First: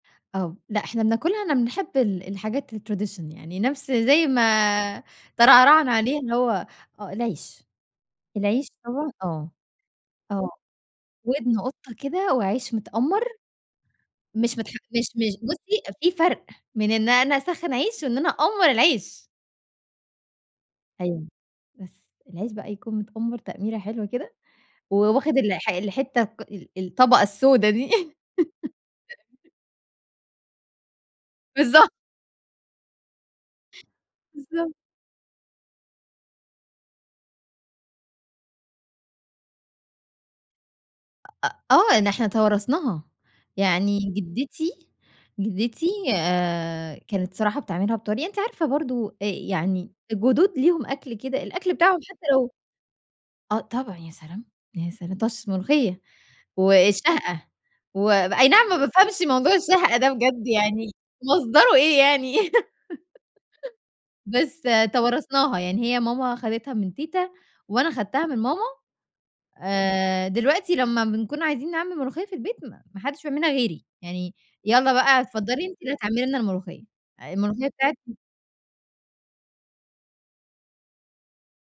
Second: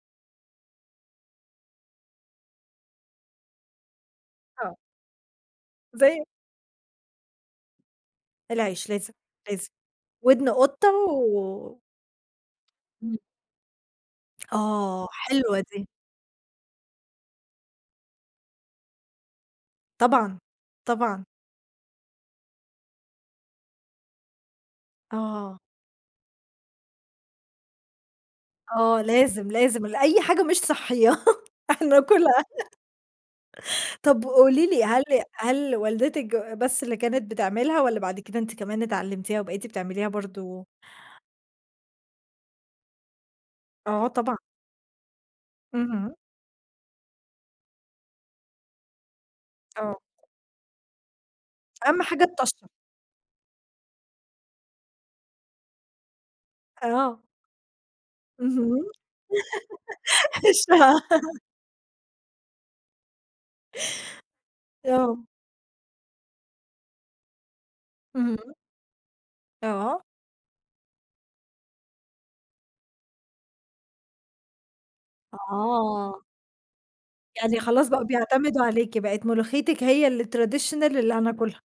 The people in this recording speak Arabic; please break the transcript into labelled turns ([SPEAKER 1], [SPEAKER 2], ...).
[SPEAKER 1] آه لأ إحنا بناكلها إحنا بنحب ال الحاجات الtradition يعني، نفس زي
[SPEAKER 2] آه.
[SPEAKER 1] ما ترعرعنا عليها
[SPEAKER 2] زي
[SPEAKER 1] اللي هو آه العيش، العيش
[SPEAKER 2] العيش
[SPEAKER 1] هو
[SPEAKER 2] لازم،
[SPEAKER 1] آه،
[SPEAKER 2] لازم ودن
[SPEAKER 1] آه
[SPEAKER 2] قطَّة
[SPEAKER 1] ودن
[SPEAKER 2] و
[SPEAKER 1] قطَّة كده وعيش
[SPEAKER 2] إمم.
[SPEAKER 1] متأمّر مش متح
[SPEAKER 2] آه،
[SPEAKER 1] مش مش
[SPEAKER 2] حلوة
[SPEAKER 1] بُصّي
[SPEAKER 2] دي.
[SPEAKER 1] في فرق من إن أنا أسخّن عيش، وإن أنا أأمّر العيش.
[SPEAKER 2] طبعًا، طبعًا.
[SPEAKER 1] أيوه بس العيش بقى يكون متأمّر تأميرة حلوة كده، وواخد ال
[SPEAKER 2] آه.
[SPEAKER 1] الحتّة ال الطبقة السودة دي.
[SPEAKER 2] آه لازم، لازم لأي حاجة مش صحيّة
[SPEAKER 1] بالضبط.
[SPEAKER 2] هناكلها. طب قولي
[SPEAKER 1] بالضبط.
[SPEAKER 2] لي هل هل والدتِك بس اللي كانت بتعملها، والّا بعد كده أنتِ كمان اتعلمتيها وبقيتي بتعمليها برضه؟
[SPEAKER 1] آآ، آه إن إحنا توارثناها يعني
[SPEAKER 2] آه طبعًا.
[SPEAKER 1] جدتي جدتي
[SPEAKER 2] اهم.
[SPEAKER 1] آآ كانت صراحة بتعملها بطريقة، أنتِ عارفة برضه آآ يعني
[SPEAKER 2] آه.
[SPEAKER 1] الجدود ليهم أكل كده الأكل بتاعهم
[SPEAKER 2] أهم حاجة
[SPEAKER 1] حتى لو
[SPEAKER 2] الطشّة.
[SPEAKER 1] آه طبعًا يا سلام! يا سلام! طشّة ملوخيّة
[SPEAKER 2] آه.
[SPEAKER 1] والشهقة وأي نعم ما
[SPEAKER 2] اهم.
[SPEAKER 1] بافهمش موضوع الشهقة ده بجد يعني
[SPEAKER 2] [unintelligible]
[SPEAKER 1] مصدره إيه يعني. بس
[SPEAKER 2] آه.
[SPEAKER 1] توارثناها يعني، هي ماما أخدتها من تيتا، وأنا أخدتها من
[SPEAKER 2] اهم.
[SPEAKER 1] ماما،
[SPEAKER 2] آه.
[SPEAKER 1] آآ دلوقتي لما بنكون عايزين نعمل ملوخيّة في البيت ما حدش بيعملها غيري، يعني يالّا بقى اتفضلي أنتِ اللي
[SPEAKER 2] آه.
[SPEAKER 1] هتعملي لنا الملوخيّة،
[SPEAKER 2] يعني
[SPEAKER 1] الملوخيّة
[SPEAKER 2] خلاص بقوا
[SPEAKER 1] بتاعتي
[SPEAKER 2] بيعتمدوا عليكِ بقت ملوخيتِك هي الtraditional اللي هناكُلها.